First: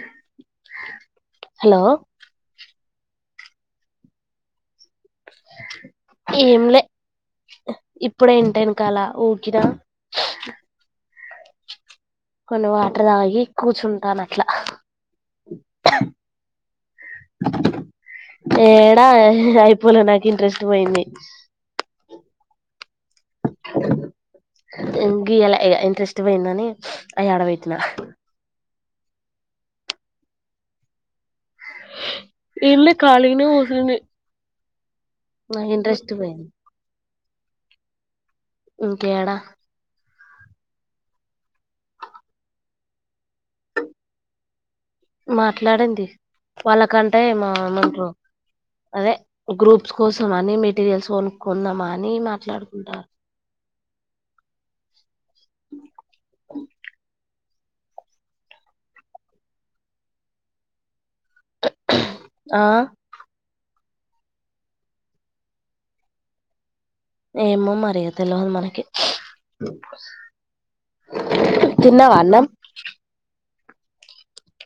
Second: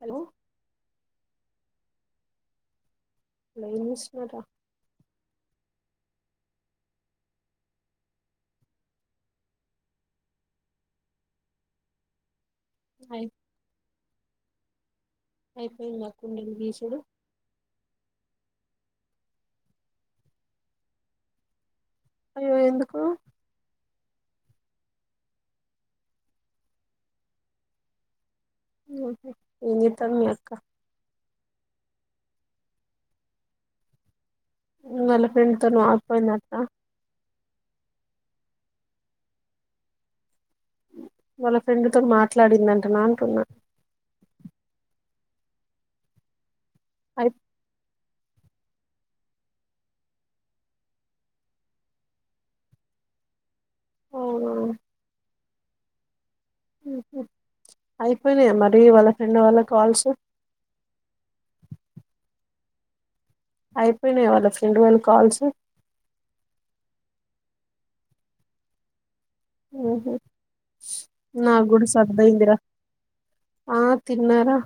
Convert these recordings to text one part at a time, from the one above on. Hello hello వెళ్లొస్తాను ఏమి లే ఇప్పుడే ఇంటెన్కాలా ఓడ్చిన కొన్ని వాటర్ అయి తాగి కూర్చున్న కానట్ల అయిపోయిందా కుండీలు గీసుడు ఏడా అయిపోలే నాకు ఇంట్రెస్ట్ ఓయింది అయ్యో ఎందుకూ గీయలే ఇంట్రెస్ట్ వేయిందని అనీ ఆయి ఆడా పెట్టిన ఉ హ్ ఏజేత్తది మీఅక్క ఏ లేదు ఖాళీగానే కూర్చుంది వాళ్ళ ఫ్రెండ్ తోటి పారిపోయిందటనా ఇంకేడా వాళ్ళ ఫ్రెండ్తో మాట్లాడిందంటన్నా అంటున్న మాట్లాడింది వాళ్ళకంటే అయి మా [unintelligible] అదే గ్రూప్స్ కోసం అని మెటీరియల్స్ కొనుకుందామ అని మాట్లాడుకుంటారు అవునా [inaudible] ఉ హ్ అయిపోయినయ మరి వాళ్ళ ఫ్రెండ్ వాళ్ళ కా ల్స్ ఆ అయిపేయినయ వాళ్ళ ఫ్రెండ్ వాళ్ళు కాల్సు ఏమో మరి తెలవదు మనకి ఉహు నాకు కూడా తిన్నవా అన్నమ్ సర్దయిందిరా ఆ తిన్నారా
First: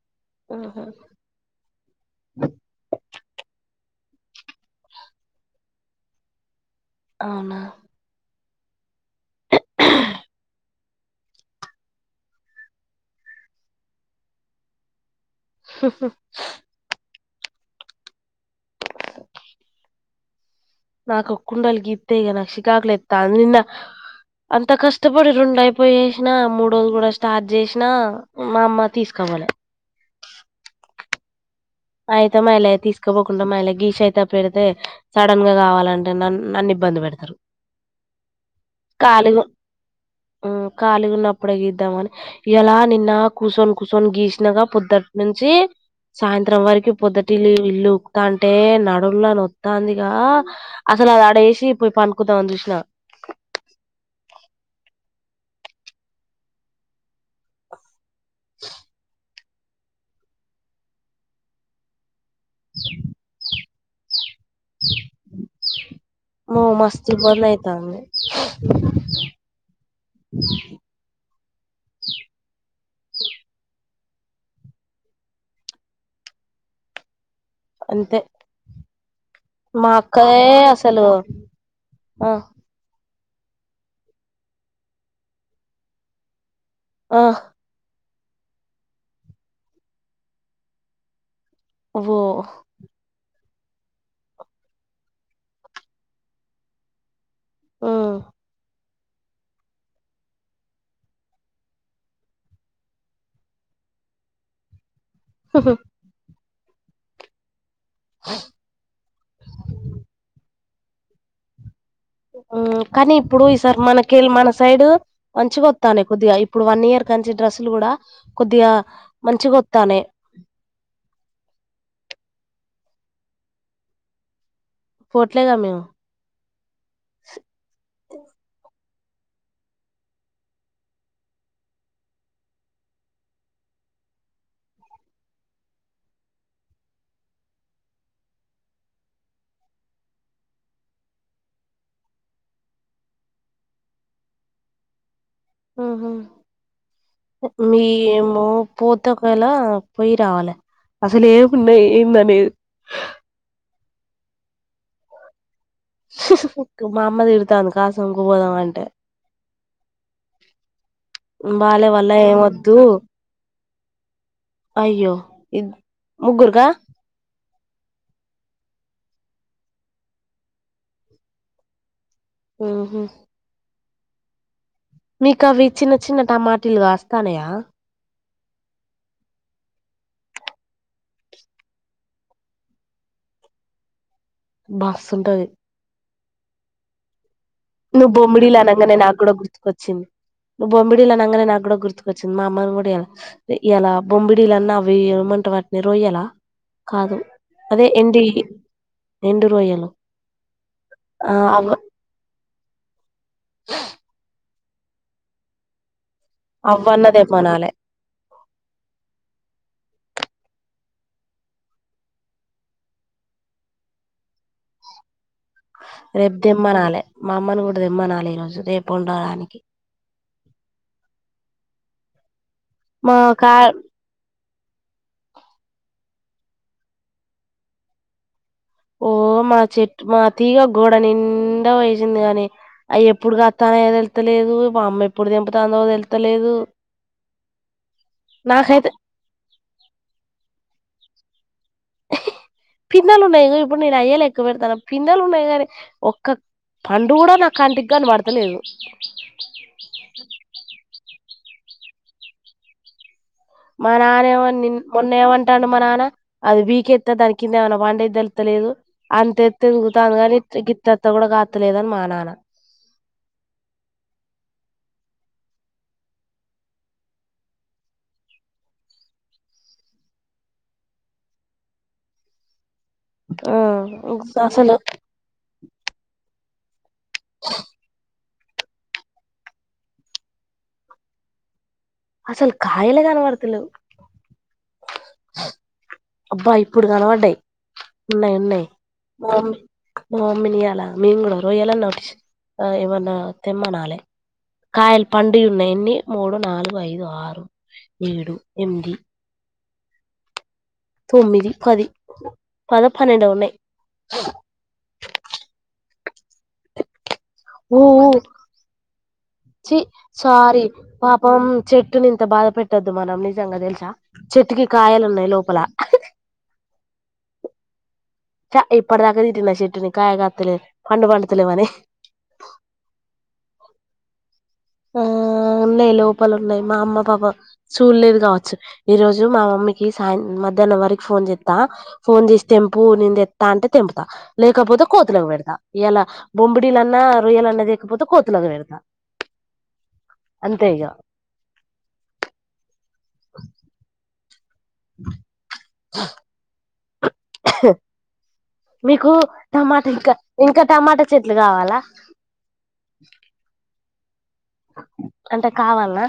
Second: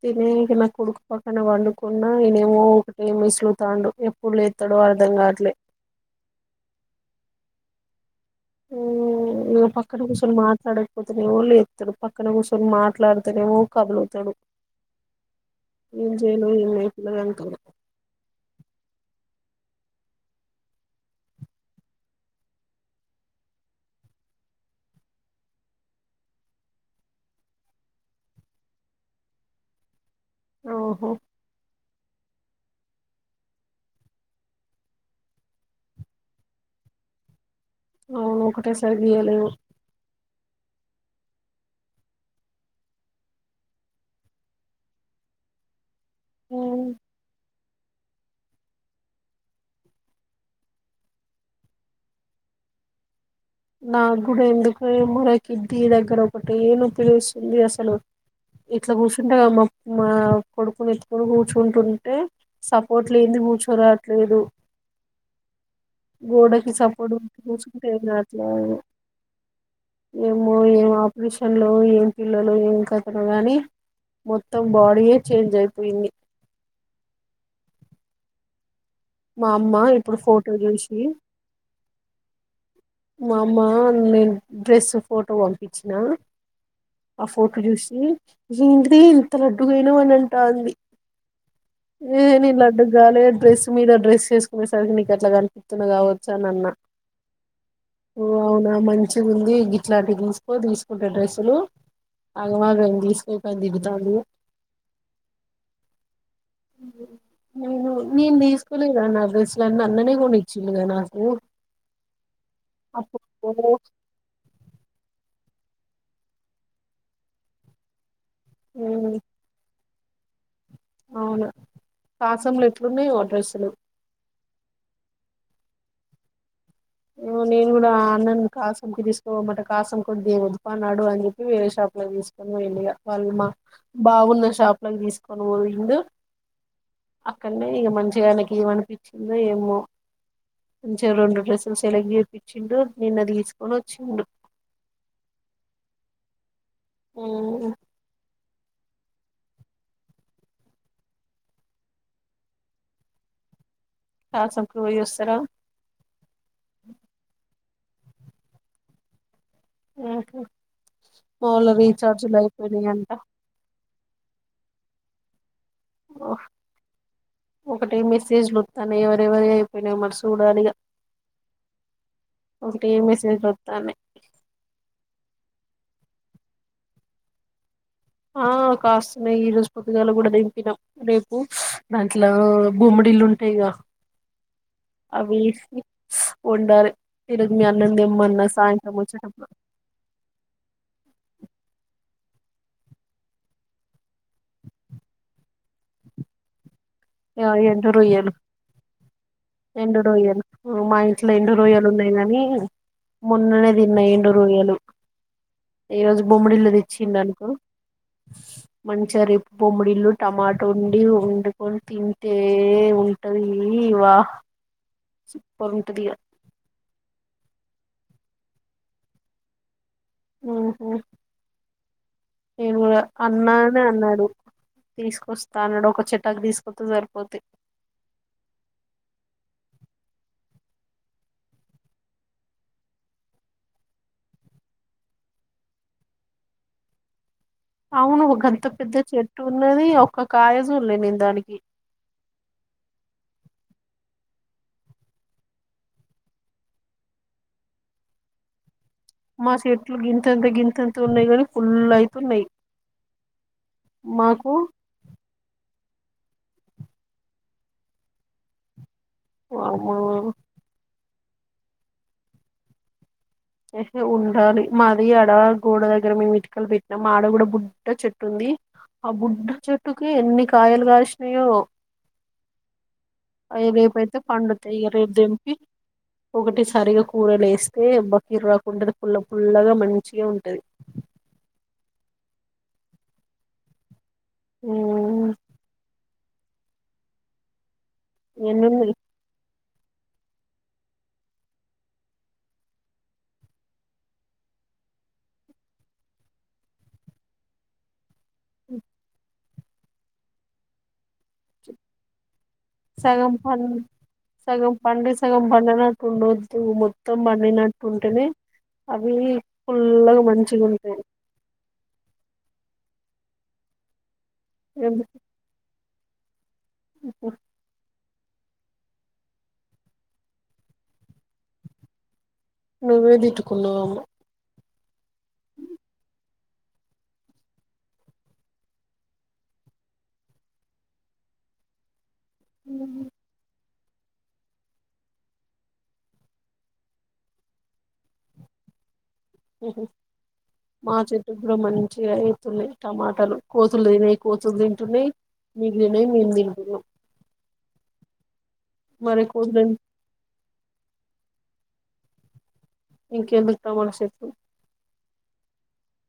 తినే ఇకనా కొడుకు పక్కన వండుకున్నా ఇనేమో ఏ మో మేసులు తాండు ఎప్పుడు లేత్తడో అర్థం గావట్లే అవునా ఊ నా పక్కన కూర్చొని మాట్లాడకపోతేనేవో లేస్తడు పక్కన కూర్చొని మాట్లాడుతేనేవో కదులుతడు ఏం జెలో ఎన్నాట్ [unintelligible] [inaudible] నాకు ఒ కుండలి గీతే నాకు చికాకులు లేతంది నిన్న అంత కష్టపడి రెండు అయిపోయిేసిన మూడు గుడా స్టార్ట్ చేసిన మా అమ్మ తీసుకపోలే ఓహో అయితే మాఏ లే తీసుకోపోకుండామాఏ లే గీషయితే పెడితే సడన్ గా కావాలంటే న నన్ను ఇబ్బంది పెడతరు అవును ఒకటే సరి తీయాల ఆ కాలి గా ఉన్నప్పుడు గీద్దామని ఎలా నిన్న కూర్చొని కూర్చొని గీసినగా పొద్దుటి నుంచి త్రం వరకు పొద్దటిలి ఇల్లు ఉకుతా అంటే నడుంళ నొత్తందిగా అసలు అది అడేసి పోయి పనుకుదాం అని చూసిన నా గుడ ఎందుకు ముల కిడ్నీ దగ్గర ఒకటే నొప్పి లేస్తుంది అసలు ఇట్లా గుసో ఇంటగామ్ మా మా కొడుకుని ఎత్తుకకుని కూర్చుంటుంటే సపోర్ట్ లేని కూర్చోరావట్లేదు మ మస్తి సపోర్ట్ ఇబ్బంది కూర్చుంటే అయితాంది ఏం ఏమో ఏం ఆపిరీషన్ లో ఏం పిల్లలో ఏం కథనో గాని మొత్తం బాడీయే చేంజ్ అయిపోయింది అంతే మా అమ్మ ఇప్పుడు అక్కయే ఫోటో జూసి అసలు ఆ మా అమ్మ నేను డ్రెస్సు ఫోటో పంపిచ్చిన ఆ ఫోటో జూసి ఏంటిది ఇంత లడ్డుగైనవ్ అని అంటాంది ఓ ఏ నిన్ లడ్డుగ్గాలే డ్రెస్ మీద డ్రెస్ చేసుకునేసరికి నీకు అట్లా కనిపితున్న గావచ్చు అని అన్నా ఉమ్ ఓ అవునా మన మంచిగా ఉంది గిట్లాంటి తీసుకో తీసుకుంటే డ్రస్సులు ఆగమగం తీసుకోకు అని తిడుతాంది హహ హ నను నేను తీస్కోలే గా నా డ్రెస్సులు అన్ని అన్ననే కొనిి చిన్గానకు కానీ ఇప్పుడు ఈసార్ మనకేళి మన సైడ్ మంచిగొతనయి కొద్దిగా ఇప్పుడు వన్ ఇయర్ కంచి డ్రెస్సులు కూడా కొద్దిగా మంచిగా గొత్త తానై అవును కాసంలు ఎట్లున్నాయో డ్రస్సులు పోట్లేద మేము నేను కూడా అన్నన్ కాస్త తీసుకోమమాట కాసం కొద్ది వదున్నాడు అని చెప్పి వేరే షాప్ లోకి తీసుకొని పోయిండు వాళ్ళు మా బావున్న షాప్ లో తీసుకొని పోయిండు అక్కడనే ఇక మంచిగా ఆయనకి ఏమనిపించిందో ఏమో మంచి రెండు డ్రెస్ సెలెక్ట్ చేపించిండు నిన్నదిసుకొని వచ్చిండు ఆ హా మ్మ్ మీ ఏమో పోతే ఒకవేళ పోయి రావాలి అసలే ఏమున్నాయి ఏందనేది చ సంకు పోయి వస్తార మామ్మ తిడ్ తన కాసంకు పోదాం అంటే ఆహా మావోల్ల బాలే వల్ల ఏం రీచార్జ్లు వద్దు అయిపోయినాయి అంట అయ్యో ఇది ముగ్గుర్గా ఒకటిే మెసేజ్లుస్తాను ఎవరెవరి అయిపోయినా మరి చూడాలిగా ఒకటిే ఉహు మెసేజ్లు వత్తనై మీకు అవి చిన్న చిన్న టమాటిలు కాస్తానయా ఆ కాస్తున్నాయి ఈ రోజు పొద్దుగాల కూడా దెంపినం రేపు దాంట్లో బొమ్మడిల్లు ఉంటాయిగా బస్సు ఉంటది వండలే నువ్వు బొమిడిీ అనగానే నాకు కూడా వచ్చేటప్పుడు గుర్తుకొచ్చింది నువ్ బొమ్మిడిీలు అనగానే నాకు కూడా గుర్తు వచ్చింది మా అమ్మని కూడా ఎలా ఎలా బొమ్బిడి లన్న అవి ఏం అంటారు వాటిని రొయ్యల ఆ ఎండు రొయ్యలు ఎండు రొయ్యలు ఎండు రోయ్యలు మా ఇంట్లో ఆ ఎండు అవ్వ రోయ్యలు ఉన్నాయి గాని మొన్ననే తిన్న ఎండు రొయ్యలు ఈ రోజు బొమ్మడిలు అవ్వన్న తెచ్చిండనుకో తెమ్మనాలే మంచిగారిపు బొమ్మిడిలు టమాటో ఉండి వండుకొ తింతే ఉంటవి ఇవా రేపు తెమ్మనాలి మా అమ్మను కూడా తెమ్మనాలి ఈ రోజు రేపు ఉండడానికి హ్మ్ హ్మ్ నేను మా కా అన్నానే అన్నాడు తీసుకొస్తా అన్నాడు ఒక చెటక్ తీసుకొస్త సరిపోత ఓ మా చెట్టు మా అ తీగా గోడ నిండా వేసింది కాగాని అయ ఎప్పుడు తాన ఏదోళ్తలేదు మా అమ్మ ఎప్పుడు దింపుత అని వెళ్తలేదు అవును ఒక అంత పెద్ద చెట్టు ఉన్నది ఒక కాయజూలే నే దానికి పిన్నలు ఉన్నాయి ఇప్పుడు నేను అయ్య్యా ఎెక్క పెడతాను పిన్నలు ఉన్నాయి కానీ ఒక్క పండు కూడా నాకు కంటికిగాని పడతలేదు మాస ఎట్లు గింతంత గింతంత తున్నాయ్ కానీ ఫుల్ అయితున్నాయి మా నానే ఏమ మాకు ని మొన్న ఏమంటాను మ నాన్న అది వీకెస్త దాని కింద ఏమనా వండ ఇద్దలుతలేదు అంతే వామ్మో తెగుతానుగాని తెత్త కూడా కాత్తలేదని మా నాన్న ఉండాలి మాది ఆడ గోడ దగ్గర మేము ఇటుకలు పెట్టినాం ఆడ కూడాడ బుడ్డ చెట్టు ఉంది ఆ బుడ్డ చెట్టుకి ఎన్ని కాయలు కాల్సినాయో ఆ అవి రేపు అయితే అసలు పండుతాయి ఇక రేపు దేంపి ఒకటి సరీగాకు కూరలో లేస్తే బ కిరాక్కుంటది పుల్ల ఫుల్లగా మంచిగా ఉంటది అసలు కాయలు కనపర్తలేవు హ్మ్ అబ్బా ఇప్పుడు కనపడాయ్ ఉన్నాయి ఉన్నాయి మమ్ మా మమ్మీ నీ ఈయల మేము కూడా రోయలు ఏం అన్న తెమ్మనాాలె కాయల పండు ఉన్నాయన్ని మూడు నాలుగు ఐదు ఆరు ఏడు ఎనిమిది తొమ్మిది పది పద పన్నెండు సగం ఉన్నాయి ప సగం పండి సగం పండన [inaudible] ఊ ఊ అవి చి పుల్లగా సారీ మంచిగా ఉంటాయి పాపం చెట్టునింత బాధప పట్టద్దు మనం నిజంగా తెలుసా చెట్టుకి కాయలున్నాయి లోపల ఓహ చా ఇప్పుడుదాక తిటిన్న చెట్టిని కయ కాతులే పండు పండ్తలేవ్ అని నువ్వే ఏ పెట్టుకున్నావమ్మా ఆ ఉన్నాయి లోపాలున్నాయి మా అమ్మ పాపం చూల్లేదు కావచ్చు. ఈ రోజు మా మమ్మీకి సాయం మధ్యాహ్నం వరకు ఫోన్ చేత్తా ఫోన్ చేసి తెంపు నే తేత్త అంటే తెంపుతా లేకపోతే కోతులకు పెడతా ఇయాల బొంమ్మిడిలన్న, రొయ్యలన్నా లేకపోతే కోతులకు పెడతా మ్మ్ హ్హ్ అంతే ఇగ మా చెట్టుకు కూడా మంచిగా అవుతున్నాయి టమాటా కానీ కోతులులేవు హ్హ్ హ్ ఏం తింటున్నాయి మీకు నేనేమ్ చేయలేను అసలకు నో హహ్ మీకు కోతులు టమాటా ఇంకా ఇంకా టమాటా చెట్లు కావాలా ఇంకెందుకు టమాటా చెట్లు అంటే కావాల్లా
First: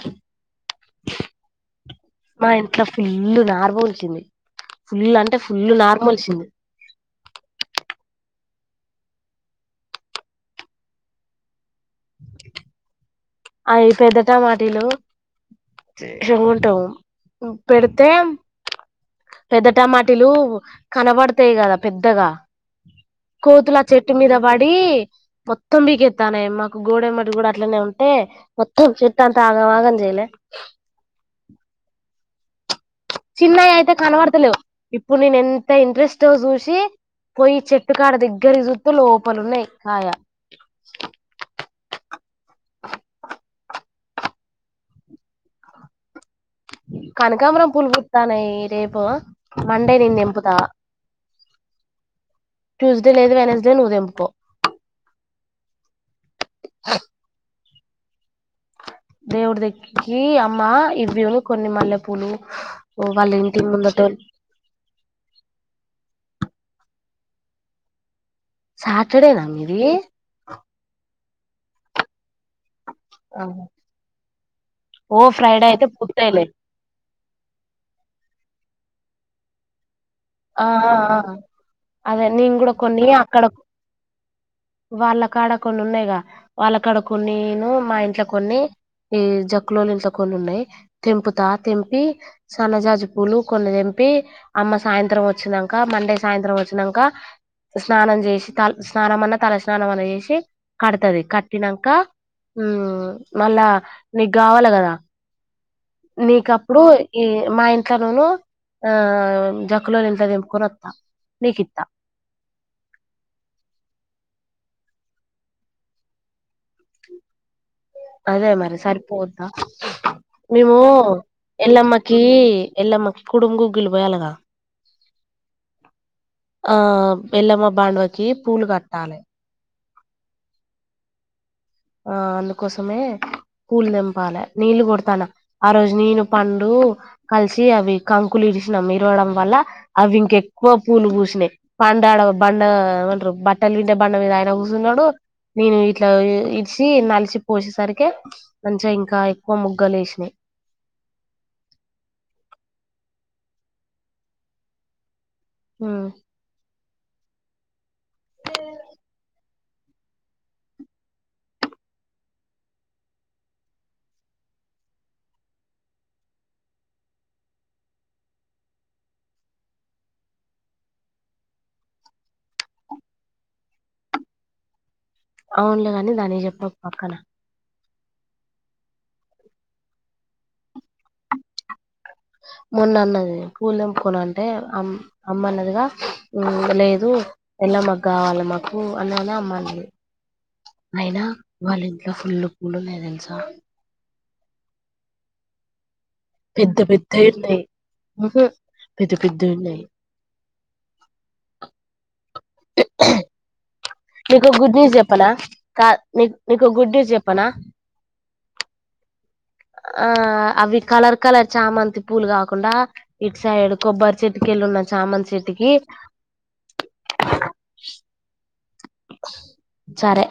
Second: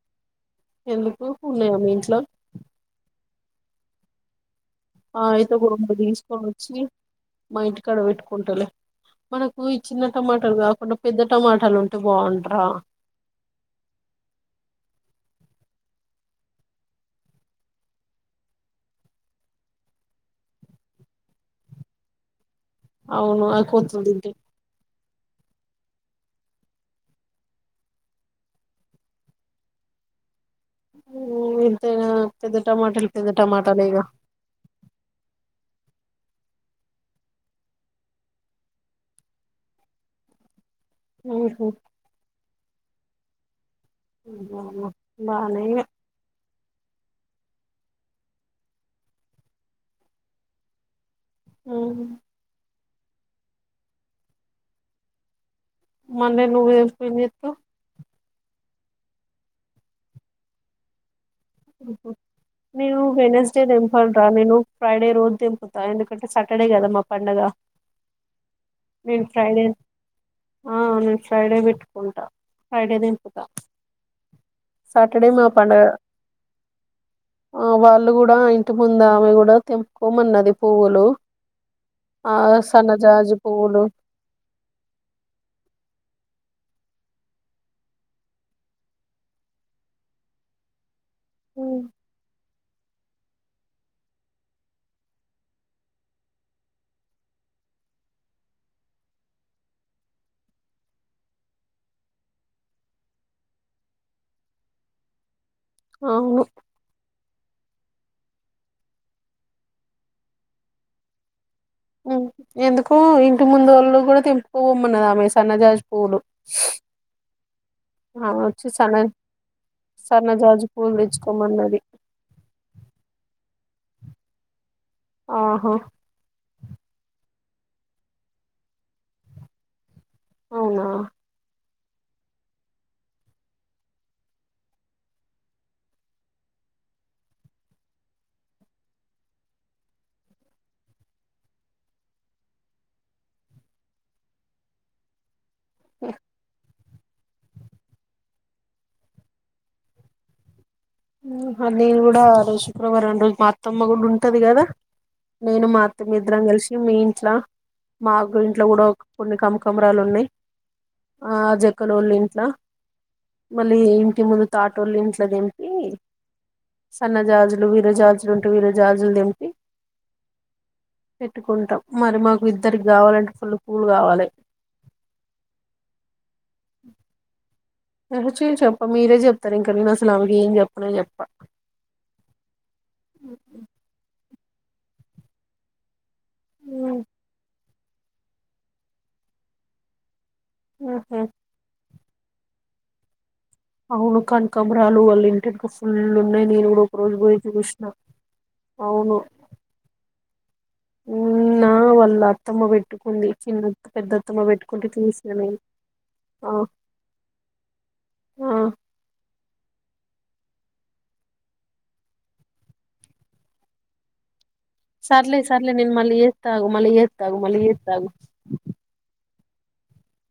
ఎందుకు ఉన్నాయా మీ ఇంట్లో ఫుల్లు నార్ మొలిచింది ఫుల్ ఆ అంటే అయితే ఫుల్ రెండు నారు తీసుకొని మొలిచింది వచ్చి మా ఇంటి కడ పెట్టుకుంటలే మనకు ఈ చిన్న టమాటాలు కాకుండా పెద్ద టమాటాలు ఉంటా అంత బాగుంటయా అవి పెద్ద టమాటాలు ఉంటాయి పెడితే పెద్ద టమాటాలు కనబడతాయి కదా పెద్దగా అవును అవి కోతులు ఆ చెట్టు తింటే మీద పడి మొత్తం పీకెత్తానే మాకు గోడ ఏమ్మటి కూడా అట్లనే ఉంటే మొత్తం చెట్టు అంత ఆగమాగం చెయలే మ్మ్ అంతే గదా చిన్నయి అయితే కనబడతలేవు ఇప్పుడు నేను ఎ నంతా ఇంట్రెస్ట్ గా చూసి పోయి చెట్టుకాడ దగ్గర చూత్తే లోపలున్నాయి కాయ మ్మ్ హ్హ్ మ్మ్ బానే ఉన్నాయి కనకాబరం పూలు పూత్తన్నాయి రేపు మండే నేను తెంపుతా మ్మ్ హు ట్యూస్డే లేదు వెనస్డే నువ్వు తెంపుకో మొన్న నువ్వు తెంపి ఏం చెత్తవ్ దేవుడి దగ్గరికి అమ్మ ఇవ్వు నేను ఇంటి వెనస్డే ముందటోల్ దెంపండ్రా నేను ఫ్రైడే రోజ్ దెంపుతా ఎ [unintelligible] సాటర్డే కద మా పండగ నేను సాటర్డే నా ఫ్రైడే మీది ఆ నేను ఫ్రైడే పెట్టుకుంటా ఫ్రైడే తెంపుతా ఓ సాటర్డే మా ఫ్రైడే అయితే పండగ పూత్తాయిలే ఆ వాళ్ళు కుడా ఇంటి ముందు ఆమె గుడా తెం ఆ ఆ ఆ అదే ఆ నేను కూడా కొన్ని సన్నజాజి అక్కడ పువ్వులు వాళ్ళ కాడ కొన్ని ఉన్నాయిగా వాళ్ళకాడ కొన్నిను మా ఇంట్లో కొన్ని ఈ జక్కులొల్ల ఇంట్లో కొన్ని ఉన్నాయి తెంపుతా తెంపి సన్నజాజి పూలు కొన్నిదెంపి అమ్మ సాయంత్రం వచ్చినాంక మండే సాయంత్రం వచ్చినంక స్నానం చేసి తల స్నానం అన్నా తల స్నానం అన్నా చేసి కడతది కట్టినాంక ఉ మళ్ళా నీగ కావాలి కదా అవును నీకప్పుడు ఈ మా ఇంట్లో నూను ఆ జక్కులొల్ల ఇంట్లొ దెంపుకొని వత్తా నీకిత్తా ఎందుకు ఇంటి ముందు వొళ్ళు కూడా తెం పూ మన్నదామే సన్నజాజ్ పూలు ఆమె అదే వచ్చి మరి సన్న సరిపోద్దా సన్నజాజి మేము పూలు తెచ్చుకోమన్నది ఎలమ్మకి ఎలమ్మకి కుడుం గు [unintelligible] పోయాలి గా ఆహో ఆ బెల్లమ్మ బాండవకి పూలు గట్టాలి అవునా ఆ అందుకోసమే పూలు దెంపాలె నీళ్ళు కొడతాన్నం ఆ రోజు నేను పండు కలిసి అవి కంకులు ఇరిసినాం ఇరవడం వల్ల అవి ఇంకెక్కువ పూలు కూసినాయి పండు బండ ఏమారు బట్టలు విండే బండ మీద అయినా కూర్చున్నాడు నేను ఇట్లా ఇద్ వచ్చి నలిచి పోసేసరికి మంచిగా ఇంకా ఎక్కువ మొగ్గలు ఏసినాయ్ నేను కూడా శుక్రవారం రోజు మా అత్తమ్మ కూడా ఉంటది గదా నేను మా ఉమ్, అత్తమ్మ ఇద్దరం కలిసి మీ లా మాకు ఇంట్లో గుడా కొన్ని కంక్ కమరాలు ఉన్నాయ్ ఆ జక్కలోళ్ళు ఇంట్లో మళ్ళీ ఇంటి ముందు తాటోళ్ళు ఇంట్లో దెం సన్న జాజులు వీరే జాజులు ఉంటే వీర జాజులు దింపి పెట్టుకుంటాం మరి మాకు ఇద్దరి కావాలంటే ఫుల్ పూలు కావాలి అవునులేగాని దానికి జెప్ [unintelligible] పక్కన [unintelligible] చెప్ప మీరేజెప్తారు ఇంకా ఏమ్ జెప్ మొన్న అన్నది పూల్ దెంపుకోనని అంటే అమ్ అమ్మన్నదిగా ఉమ్, లేదు ఎలా మాకు గావాలి మాకు అని అమ్మ అన్నది ఉహు. అయినా వాల్ ఇంట్లో ఫుల్లు పూలు ఉన్నాయ్ దెలుసా కనకాంబరాలు అల్లుంటే పెద్ద పెద్ద ఉన్నాయి పెద్ద పెద్ద ఉన్నాయి. నాగా వల్ల అత్తమ పెట్టుకుంది చిన్న పెద్దత్తమ్మ నీకు ఓ గుడ్ పెట్టుకుంటే న్యూస్ చెప్పనా చూసిన నేను కాడ్ ఆ నీకు ఓ గుడ్ న్యూస్ చెప్పనా. ఆ ఆ అవి కలర్ కలర్ చామంతి పూలు కాకుండా ఇటు సైడ్ కొబ్బరి చెట్. సర్లీ సర్లి నిన్ మళ్ళ ఏస్తాగు మళ్ళ చేత ఆగు మళ్ళ ఏస్తాగు. సరే